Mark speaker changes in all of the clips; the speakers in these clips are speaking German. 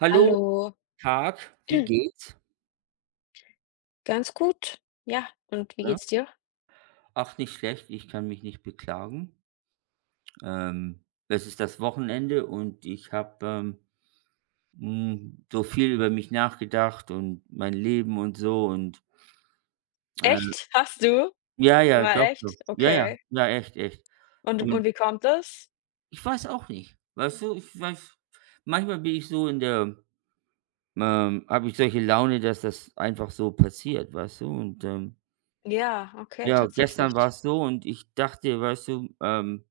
Speaker 1: Hallo,
Speaker 2: Hallo,
Speaker 1: Tag, wie geht's?
Speaker 2: ganz gut. Ja, und wie
Speaker 1: Ne?
Speaker 2: geht's dir?
Speaker 1: Ach, nicht schlecht, ich kann mich nicht beklagen. Es ist das Wochenende und ich habe, so viel über mich nachgedacht und mein Leben und so und, äh
Speaker 2: Echt? Hast du?
Speaker 1: ja, ja,
Speaker 2: War
Speaker 1: doch, doch.
Speaker 2: echt?
Speaker 1: Ja, ja,
Speaker 2: Okay.
Speaker 1: ja, echt, echt.
Speaker 2: Und
Speaker 1: Und
Speaker 2: und wie kommt das?
Speaker 1: ich weiß auch nicht, weißt du? Ich weiß manchmal bin ich so in der habe ich solche Laune, dass das einfach so passiert, weißt du? Und,
Speaker 2: Ja, okay,
Speaker 1: ja, gestern war
Speaker 2: tatsächlich.
Speaker 1: es so und ich dachte, weißt du,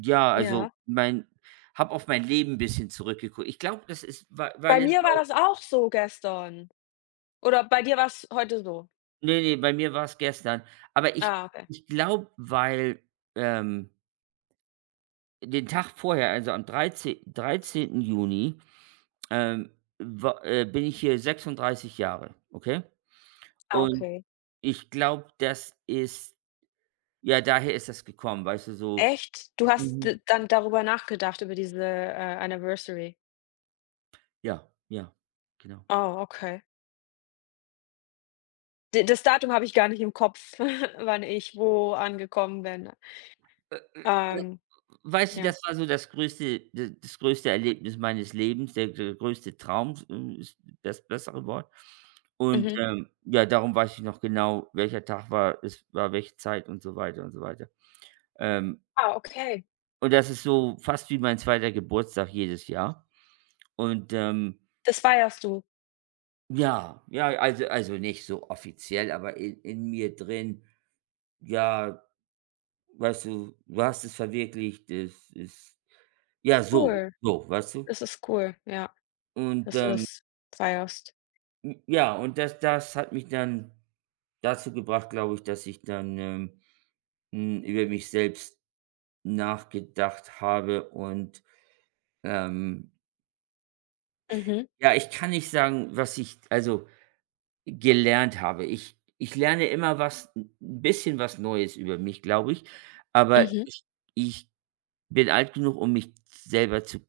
Speaker 1: ja, also,
Speaker 2: Ja.
Speaker 1: mein habe auf mein Leben ein bisschen zurückgeguckt. Ich glaube, das ist, weil
Speaker 2: Bei
Speaker 1: es
Speaker 2: mir war
Speaker 1: auch.
Speaker 2: das auch so gestern. Oder bei dir war es heute so?
Speaker 1: Nee, ne, bei mir war es gestern. Aber ich
Speaker 2: Ah, okay.
Speaker 1: ich glaube, weil, ähm, den Tag vorher, also am 13. Juni, ähm, wa bin ich hier 36 Jahre, okay?
Speaker 2: Ah,
Speaker 1: Und
Speaker 2: okay.
Speaker 1: ich glaube, das ist, ja, daher ist das gekommen, weißt du, so.
Speaker 2: Echt? Du hast
Speaker 1: Mhm.
Speaker 2: d dann darüber nachgedacht, über diese, Anniversary?
Speaker 1: Ja, ja, genau.
Speaker 2: Oh, okay. D das Datum habe ich gar nicht im Kopf, wann ich wo angekommen bin.
Speaker 1: Ja.
Speaker 2: Ähm,
Speaker 1: Weißt du,
Speaker 2: ja.
Speaker 1: das war so das größte Erlebnis meines Lebens, der größte Traum, ist das bessere Wort. Und,
Speaker 2: Mhm.
Speaker 1: ja, darum weiß ich noch genau, welcher Tag war es war welche Zeit und so weiter und so weiter. Ähm,
Speaker 2: Ah, okay.
Speaker 1: und das ist so fast wie mein zweiter Geburtstag jedes Jahr. Und,
Speaker 2: Das feierst du?
Speaker 1: ja, ja, also nicht so offiziell, aber in mir drin, ja, weißt du, du hast es verwirklicht, es ist ja, so,
Speaker 2: Cool.
Speaker 1: so, weißt du?
Speaker 2: Das ist cool, ja,
Speaker 1: Und,
Speaker 2: dass du das feierst.
Speaker 1: ja, und das hat mich dann dazu gebracht, glaube ich, dass ich dann, über mich selbst nachgedacht habe und, ähm,
Speaker 2: Mhm,
Speaker 1: ja, ich kann nicht sagen, was ich, also, gelernt habe. Ich lerne immer was, ein bisschen was Neues über mich, glaube ich, aber
Speaker 2: mhm.
Speaker 1: ich bin alt genug, um mich selber zu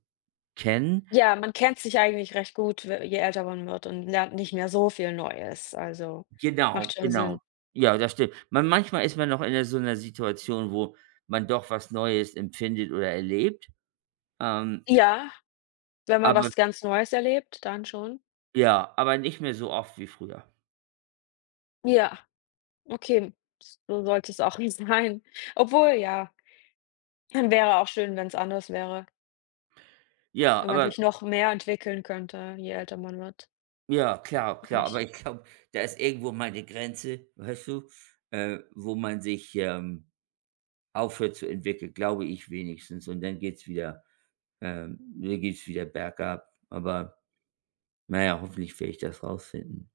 Speaker 1: kennen.
Speaker 2: Ja, man kennt sich eigentlich recht gut, we je älter man wird und lernt nicht mehr so viel Neues, also
Speaker 1: Genau,
Speaker 2: macht schon
Speaker 1: genau.
Speaker 2: Sinn.
Speaker 1: Ja, das stimmt. Manchmal ist man noch in so einer Situation, wo man doch was Neues empfindet oder erlebt, ähm,
Speaker 2: Ja, wenn man
Speaker 1: aber
Speaker 2: was ganz Neues erlebt, dann schon.
Speaker 1: ja, aber nicht mehr so oft wie früher.
Speaker 2: Ja, okay, so sollte es auch sein. Obwohl, ja, dann wäre auch schön, wenn es anders wäre,
Speaker 1: Ja,
Speaker 2: wenn man
Speaker 1: aber
Speaker 2: sich noch mehr entwickeln könnte, je älter man wird,
Speaker 1: ja, klar,
Speaker 2: meine
Speaker 1: klar, aber
Speaker 2: ich.
Speaker 1: ich glaube, da ist irgendwo mal eine Grenze, weißt du, wo man sich, aufhört zu entwickeln, glaube ich wenigstens. Und dann geht's wieder, dann geht's wieder bergab. Aber na ja, hoffentlich werde ich das rausfinden.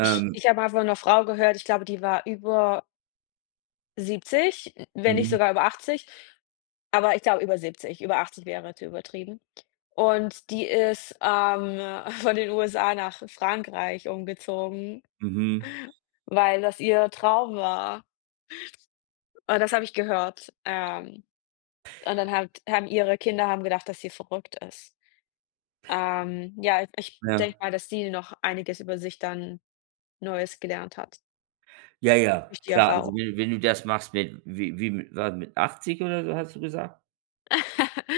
Speaker 2: Ich ich habe mal von 'ner Frau gehört, ich glaube, die war über 70, wenn nicht
Speaker 1: mhm,
Speaker 2: sogar über 80, aber ich glaube über 70, über 80 wäre zu übertrieben. Und die ist, von den USA nach Frankreich umgezogen,
Speaker 1: mhm,
Speaker 2: weil das ihr Traum war. Und das habe ich gehört. Und dann hat haben ihre Kinder haben gedacht, dass sie verrückt ist. Ja, ich
Speaker 1: ja.
Speaker 2: denke mal, dass sie noch einiges über sich dann Neues gelernt hat
Speaker 1: Ja, ja,
Speaker 2: durch die
Speaker 1: klar. Also,
Speaker 2: Erfahrung.
Speaker 1: wenn du das machst mit wie wie mit war mit 80 oder so, hast du gesagt?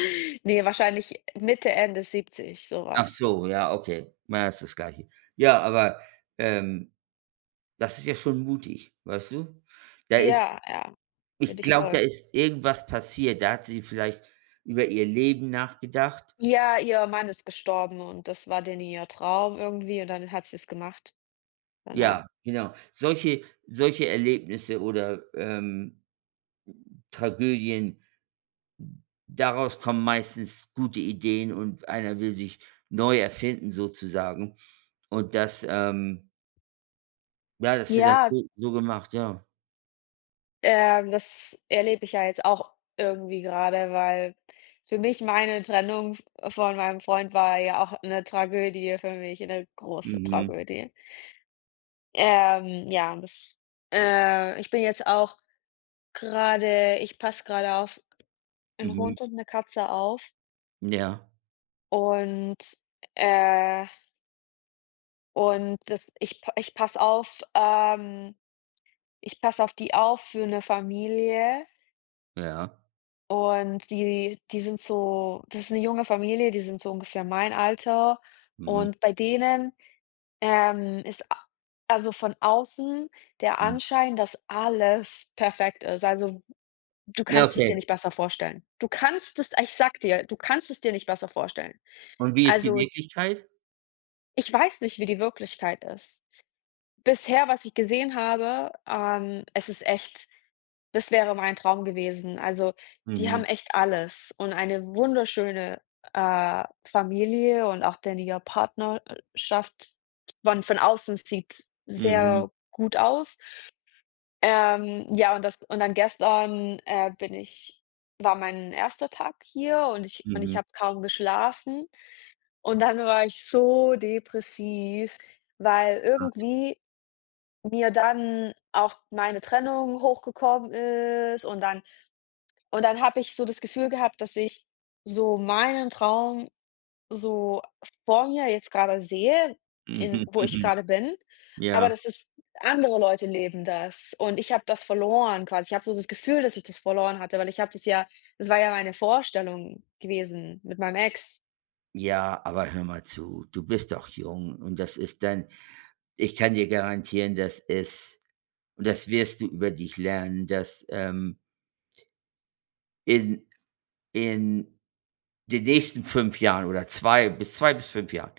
Speaker 2: Ne, wahrscheinlich Mitte, Ende 70
Speaker 1: Ach
Speaker 2: sowas.
Speaker 1: so, ja, okay. Na, ist das Gleiche. Ja, aber, ähm, das ist ja schon mutig, weißt du? Da ist
Speaker 2: Ja, ja,
Speaker 1: Ich
Speaker 2: finde ich
Speaker 1: glaube, da
Speaker 2: toll.
Speaker 1: ist irgendwas passiert. Da hat sie vielleicht über ihr Leben nachgedacht.
Speaker 2: Ja, ihr Mann ist gestorben und das war dann ihr Traum irgendwie und dann hat sie's gemacht danach.
Speaker 1: Ja, genau. Solche Erlebnisse oder, Tragödien. Daraus kommen meistens gute Ideen und einer will sich neu erfinden sozusagen. Und das, ja, das wird dann
Speaker 2: Ja,
Speaker 1: so gemacht, ja.
Speaker 2: das erlebe ich ja jetzt auch irgendwie gerade, weil für mich meine Trennung v von meinem Freund war ja auch eine Tragödie für mich, eine große
Speaker 1: Mhm,
Speaker 2: Tragödie. Ja, das ich bin jetzt auch gerade, ich passe gerade auf einen
Speaker 1: mhm.
Speaker 2: Hund und eine Katze auf
Speaker 1: Ja,
Speaker 2: und, äh und das ich p ich passe auf, ich passe auf die auf für 'ne Familie
Speaker 1: ja.
Speaker 2: und die sind so das ist 'ne junge Familie, die sind so ungefähr mein Alter
Speaker 1: Mhm,
Speaker 2: und bei denen, ist a also von außen der
Speaker 1: mhm.
Speaker 2: Anschein, dass alles perfekt ist. Also, du
Speaker 1: Ja,
Speaker 2: kannst es
Speaker 1: okay.
Speaker 2: dir nicht besser vorstellen. Du kannst es ich sage dir, du kannst es dir nicht besser vorstellen.
Speaker 1: Und wie ist die
Speaker 2: Also,
Speaker 1: Wirklichkeit?
Speaker 2: ich weiß nicht, wie die Wirklichkeit ist. Bisher, was ich gesehen habe, es ist echt das wäre mein Traum gewesen. Also, die
Speaker 1: Mhm,
Speaker 2: haben echt alles und eine wunderschöne, Familie und auch denn ihr Partnerschaft von außen sieht
Speaker 1: mhm,
Speaker 2: sehr gut aus. Ja, und das und dann gestern, bin ich war mein erster Tag hier und ich
Speaker 1: mhm,
Speaker 2: habe kaum geschlafen und dann war ich so depressiv, weil irgendwie mir dann auch meine Trennung hochgekommen ist und dann habe ich so das Gefühl gehabt, dass ich so meinen Traum so vor mir jetzt gerade sehe, in
Speaker 1: mhm,
Speaker 2: wo ich
Speaker 1: mhm.
Speaker 2: gerade bin, aber
Speaker 1: Ja.
Speaker 2: das ist andere Leute leben das und ich habe das verloren quasi. Ich habe so das Gefühl, dass ich das verloren hatte, weil ich habe das ja das war ja meine Vorstellung gewesen mit meinem Ex.
Speaker 1: Ja, aber hör mal zu, du bist doch jung und das ist dann, ich kann dir garantieren, dass es, und das wirst du über dich lernen, dass, in in den nächsten 5 Jahren oder zwei bis 5 Jahren.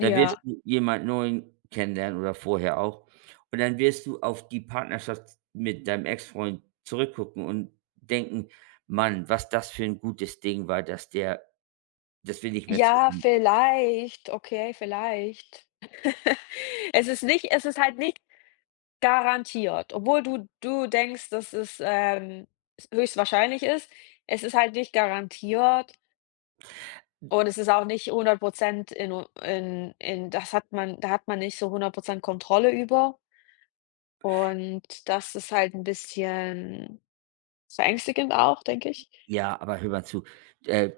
Speaker 1: Da wirst du jemand Neuen kennenlernen oder vorher auch. Und dann wirst du auf die Partnerschaft mit deinem Ex-Freund zurückgucken und denken: „Mann, was das für ein gutes Ding war, dass wir nicht mehr
Speaker 2: Ja,
Speaker 1: zusammen“.
Speaker 2: vielleicht, okay, vielleicht. Es ist nicht es ist halt nicht garantiert. Obwohl du denkst, dass es, höchstwahrscheinlich ist. Es ist halt nicht garantiert und es ist auch nicht 100% in u in das hat man da hat man nicht so 100% Kontrolle über und das ist halt ein bisschen verängstigend auch, denke ich.
Speaker 1: Ja, aber hör mal zu, äh,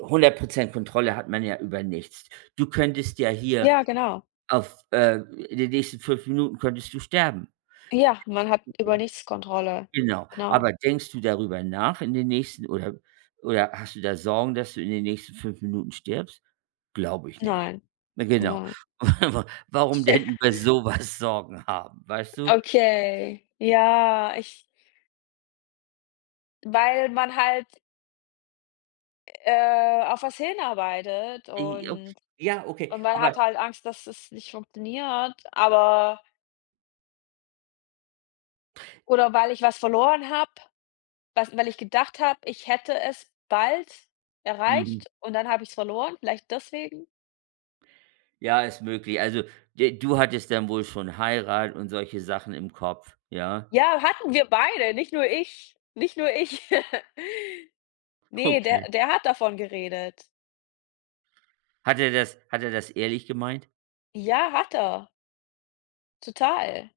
Speaker 1: 100% Kontrolle hat man ja über nichts. Du könntest ja hier
Speaker 2: Ja, genau.
Speaker 1: auf, äh in den nächsten 5 Minuten könntest du sterben.
Speaker 2: Ja, man hat über nichts Kontrolle.
Speaker 1: Genau.
Speaker 2: Genau.
Speaker 1: Aber denkst du darüber nach in den nächsten, oder hast du da Sorgen, dass du in den nächsten 5 Minuten stirbst? Glaube ich nicht.
Speaker 2: Nein,
Speaker 1: Na genau.
Speaker 2: nein.
Speaker 1: Warum denn über so was Sorgen haben, weißt du?
Speaker 2: Okay. Ja, ich weil man halt auf was hinarbeitet
Speaker 1: I o Ja, okay,
Speaker 2: und man
Speaker 1: aber
Speaker 2: hat halt Angst, dass es nicht funktioniert, aber oder weil ich was verloren habe, was weil ich gedacht habe, ich hätte es bald
Speaker 1: mhm,
Speaker 2: erreicht und dann habe ich es verloren, vielleicht deswegen?
Speaker 1: ja, ist möglich. Also, d du hattest dann wohl schon Heirat und solche Sachen im Kopf, ja?
Speaker 2: Ja, hatten wir beide, nicht nur ich. Nicht nur ich. Ne, der
Speaker 1: Okay.
Speaker 2: der hat davon geredet.
Speaker 1: Hat er das ehrlich gemeint?
Speaker 2: Ja, hat er. Total.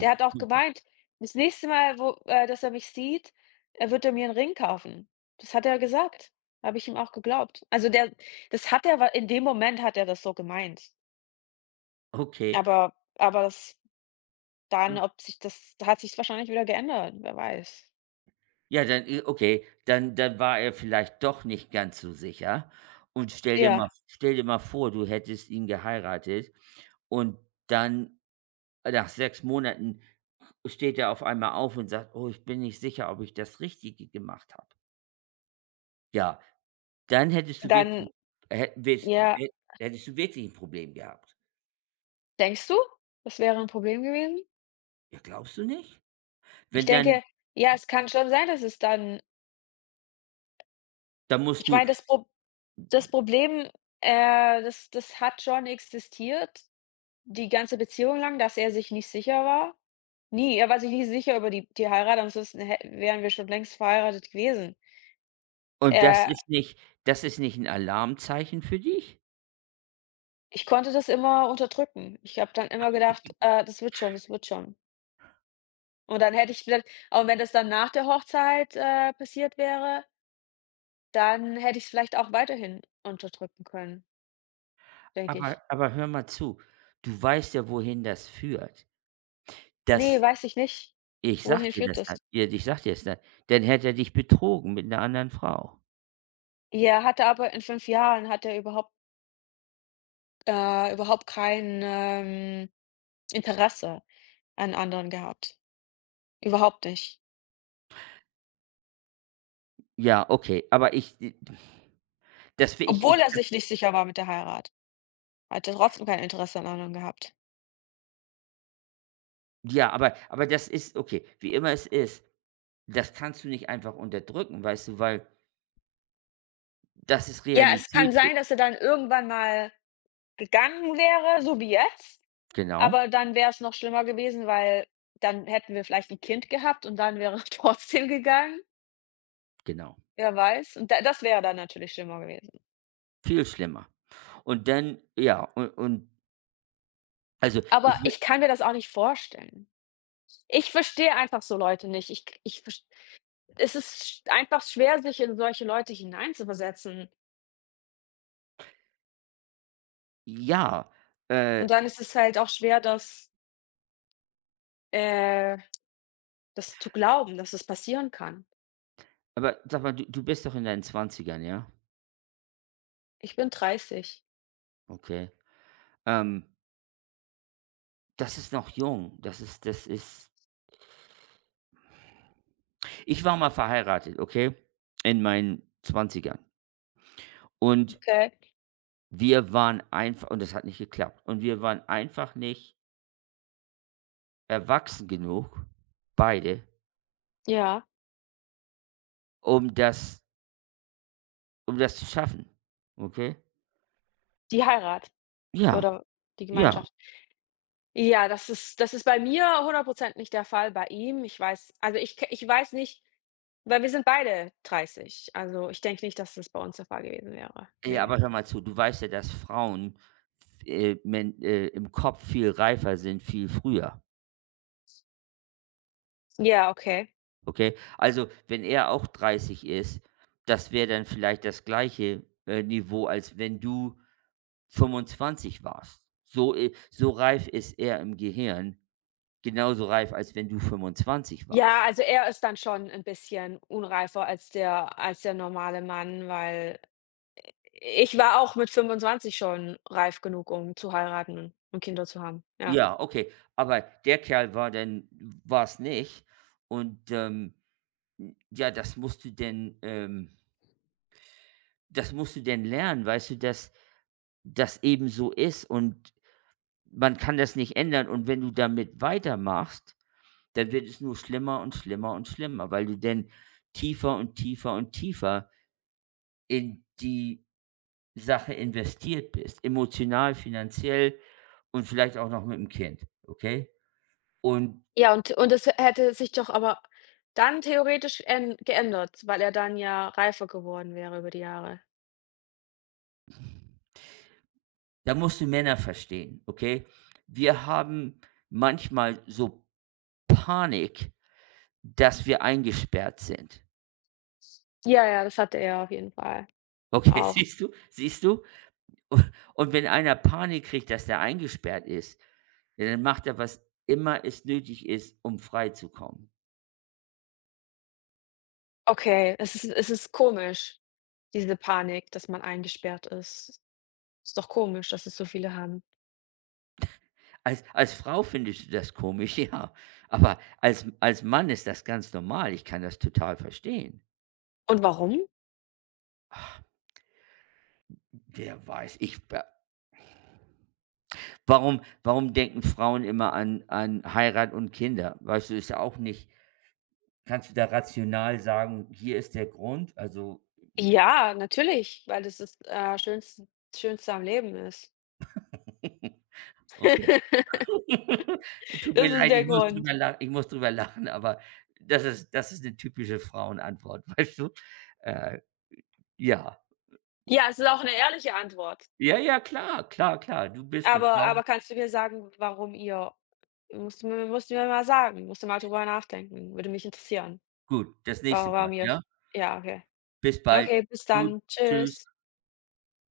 Speaker 2: Der hat auch
Speaker 1: Okay.
Speaker 2: gemeint, das nächste Mal, wo dass er mich sieht, wird er mir 'n Ring kaufen. Das hat er gesagt. Habe ich ihm auch geglaubt. Also, der das hat er wa in dem Moment hat er das so gemeint.
Speaker 1: Okay.
Speaker 2: Aber aber das dann, ob sich das hat sich's wahrscheinlich wieder geändert, wer weiß.
Speaker 1: Ja, dann, i okay, dann war er vielleicht doch nicht ganz so sicher und stell dir mal
Speaker 2: Ja,
Speaker 1: stell dir mal vor, du hättest ihn geheiratet und dann nach 6 Monaten steht er auf einmal auf und sagt: „Oh, ich bin nicht sicher, ob ich das Richtige gemacht habe.“ Ja, dann hättest du
Speaker 2: dann
Speaker 1: wirklich hä wes
Speaker 2: ja.
Speaker 1: wä ein Problem gehabt.
Speaker 2: Denkst du, das wäre 'n Problem gewesen?
Speaker 1: Ja, glaubst du nicht?
Speaker 2: Ich
Speaker 1: Wenn dann
Speaker 2: denke, ja, es kann schon sein, dass es dann
Speaker 1: dann musst
Speaker 2: ich
Speaker 1: du,
Speaker 2: meine, das Problem, das hat schon existiert. Die ganze Beziehung lang, dass er sich nicht sicher war? Nie, er war sich nie sicher über die Heirat, ansonsten hä wären wir schon längst verheiratet gewesen.
Speaker 1: und das
Speaker 2: Er
Speaker 1: ist nicht das ist nicht ein Alarmzeichen für dich?
Speaker 2: ich konnte das immer unterdrücken. Ich habe dann immer gedacht: das wird schon, das wird schon.“ Und dann hätte ich vielleicht und wenn das dann nach der Hochzeit, passiert wäre, dann hätte ich's vielleicht auch weiterhin unterdrücken können, denke ich.
Speaker 1: Aber hör mal zu, du weißt ja, wohin das führt. Das
Speaker 2: Ne, weiß ich nicht.
Speaker 1: Ich sag
Speaker 2: Wohin
Speaker 1: dir
Speaker 2: führt
Speaker 1: das dann,
Speaker 2: das?
Speaker 1: ja, ich sag dir das dann, dann hätte er dich betrogen mit 'ner anderen Frau.
Speaker 2: Ja, hat er aber in 5 Jahren hat er überhaupt überhaupt kein, Interesse an anderen gehabt. Überhaupt nicht.
Speaker 1: Ja, okay, aber ich, das will ich,
Speaker 2: Obwohl er
Speaker 1: das.
Speaker 2: sich nicht sicher war mit der Heirat, hat er trotzdem kein Interesse an anderen gehabt.
Speaker 1: Ja, aber das ist, okay, wie immer es ist, das kannst du nicht einfach unterdrücken, weißt du, weil das ist
Speaker 2: Ja, es kann
Speaker 1: Realität für.
Speaker 2: sein, dass er dann irgendwann mal gegangen wäre, so wie jetzt,
Speaker 1: Genau,
Speaker 2: aber dann wäre es noch schlimmer gewesen, weil dann hätten wir vielleicht 'n Kind gehabt und dann wäre er trotzdem gegangen,
Speaker 1: genau,
Speaker 2: wer weiß. Und da das wäre dann natürlich schlimmer gewesen.
Speaker 1: viel schlimmer. Und dann ja, und also,
Speaker 2: Aber
Speaker 1: ich will
Speaker 2: ich kann mir das auch nicht vorstellen. Ich verstehe einfach so Leute nicht. Ich k ich verst Es ist sch einfach schwer, sich in solche Leute hineinzuversetzen.
Speaker 1: ja, äh,
Speaker 2: Und dann ist es halt auch schwer, äh, das zu glauben, dass es passieren kann.
Speaker 1: aber sag mal, du bist doch in deinen Zwanzigern, ja?
Speaker 2: Ich bin 30.
Speaker 1: Okay. Ähm, Das ist noch jung. Das ist Ich war mal verheiratet, okay, in meinen Zwanzigern. Und
Speaker 2: Okay.
Speaker 1: wir waren einfach, und das hat nicht geklappt. Und wir waren einfach nicht erwachsen genug, beide,
Speaker 2: Ja,
Speaker 1: um das zu schaffen, okay?
Speaker 2: die Heirat
Speaker 1: Ja,
Speaker 2: oder die
Speaker 1: ja.
Speaker 2: Gemeinschaft. Ja, das ist bei mir 100% nicht der Fall, bei ihm. Ich weiß also, ich weiß nicht, weil wir sind beide 30. Also, ich denke nicht, dass das bei uns der Fall gewesen wäre.
Speaker 1: Ja,
Speaker 2: Ne.
Speaker 1: aber hör mal zu, du weißt ja, dass Frauen, men im Kopf viel reifer sind, viel früher.
Speaker 2: Ja, okay.
Speaker 1: Okay, also wenn er auch 30 ist, das wäre dann vielleicht das gleiche, Niveau, als wenn du 25 warst. So, so reif ist er im Gehirn, genauso reif, als wenn du 25
Speaker 2: Ja,
Speaker 1: warst.
Speaker 2: also er ist dann schon ein bisschen unreifer als der normale Mann, weil ich war auch mit 25 schon reif genug, um zu heiraten und Kinder zu haben, ja.
Speaker 1: Ja, okay, aber der Kerl war dann, war es nicht, und, ja, das musst du denn, das musst du denn lernen, weißt du, dass das eben so ist und man kann das nicht ändern, und wenn du damit weitermachst, dann wird es nur schlimmer und schlimmer und schlimmer, weil du denn tiefer und tiefer und tiefer in die Sache investiert bist, emotional, finanziell und vielleicht auch noch mit dem Kind, okay? Und
Speaker 2: Ja, und es hätte sich doch aber dann theoretisch än geändert, weil er dann ja reifer geworden wäre über die Jahre.
Speaker 1: da musst du Männer verstehen, okay? Wir haben manchmal so Panik, dass wir eingesperrt sind.
Speaker 2: Ja, ja, das hatte er auf jeden Fall
Speaker 1: Okay,
Speaker 2: auch.
Speaker 1: siehst du? Siehst du? Und wenn einer Panik kriegt, dass der eingesperrt ist, ja, dann macht er, was immer es nötig ist, um freizukommen.
Speaker 2: Okay, es ist komisch, diese Panik, dass man eingesperrt ist. Ist doch komisch, dass es so viele haben.
Speaker 1: Als Frau findest du das komisch, ja, aber als Mann ist das ganz normal. Ich kann das total verstehen.
Speaker 2: Und warum?
Speaker 1: Ach, wer weiß, ich wa warum warum denken Frauen immer an Heirat und Kinder? Weißt du, ist ja auch nicht, kannst du da rational sagen: „Hier ist der Grund?“ Also,
Speaker 2: Ja, natürlich, weil das das, Schönste Schönste am Leben ist.
Speaker 1: okay. Tut mir
Speaker 2: Das ist
Speaker 1: leid,
Speaker 2: der
Speaker 1: ich muss
Speaker 2: Grund.
Speaker 1: drüber lachen, ich muss drüber lachen, aber das ist, eine typische Frauenantwort, weißt du? Äh, ja.
Speaker 2: Ja, es ist auch eine ehrliche Antwort.
Speaker 1: Ja, ja, klar, klar, klar. Du bist eine
Speaker 2: Aber
Speaker 1: Frau.
Speaker 2: aber kannst du mir sagen, warum ihr musst du mir mal sagen, musst du mal drüber nachdenken. Würde mich interessieren,
Speaker 1: Gut, das nächste
Speaker 2: wa
Speaker 1: Mal,
Speaker 2: warum ihr
Speaker 1: ja?
Speaker 2: euch ja, okay.
Speaker 1: Bis bald.
Speaker 2: Okay, bis
Speaker 1: Gut,
Speaker 2: dann.
Speaker 1: tschüss.
Speaker 2: Tschüss.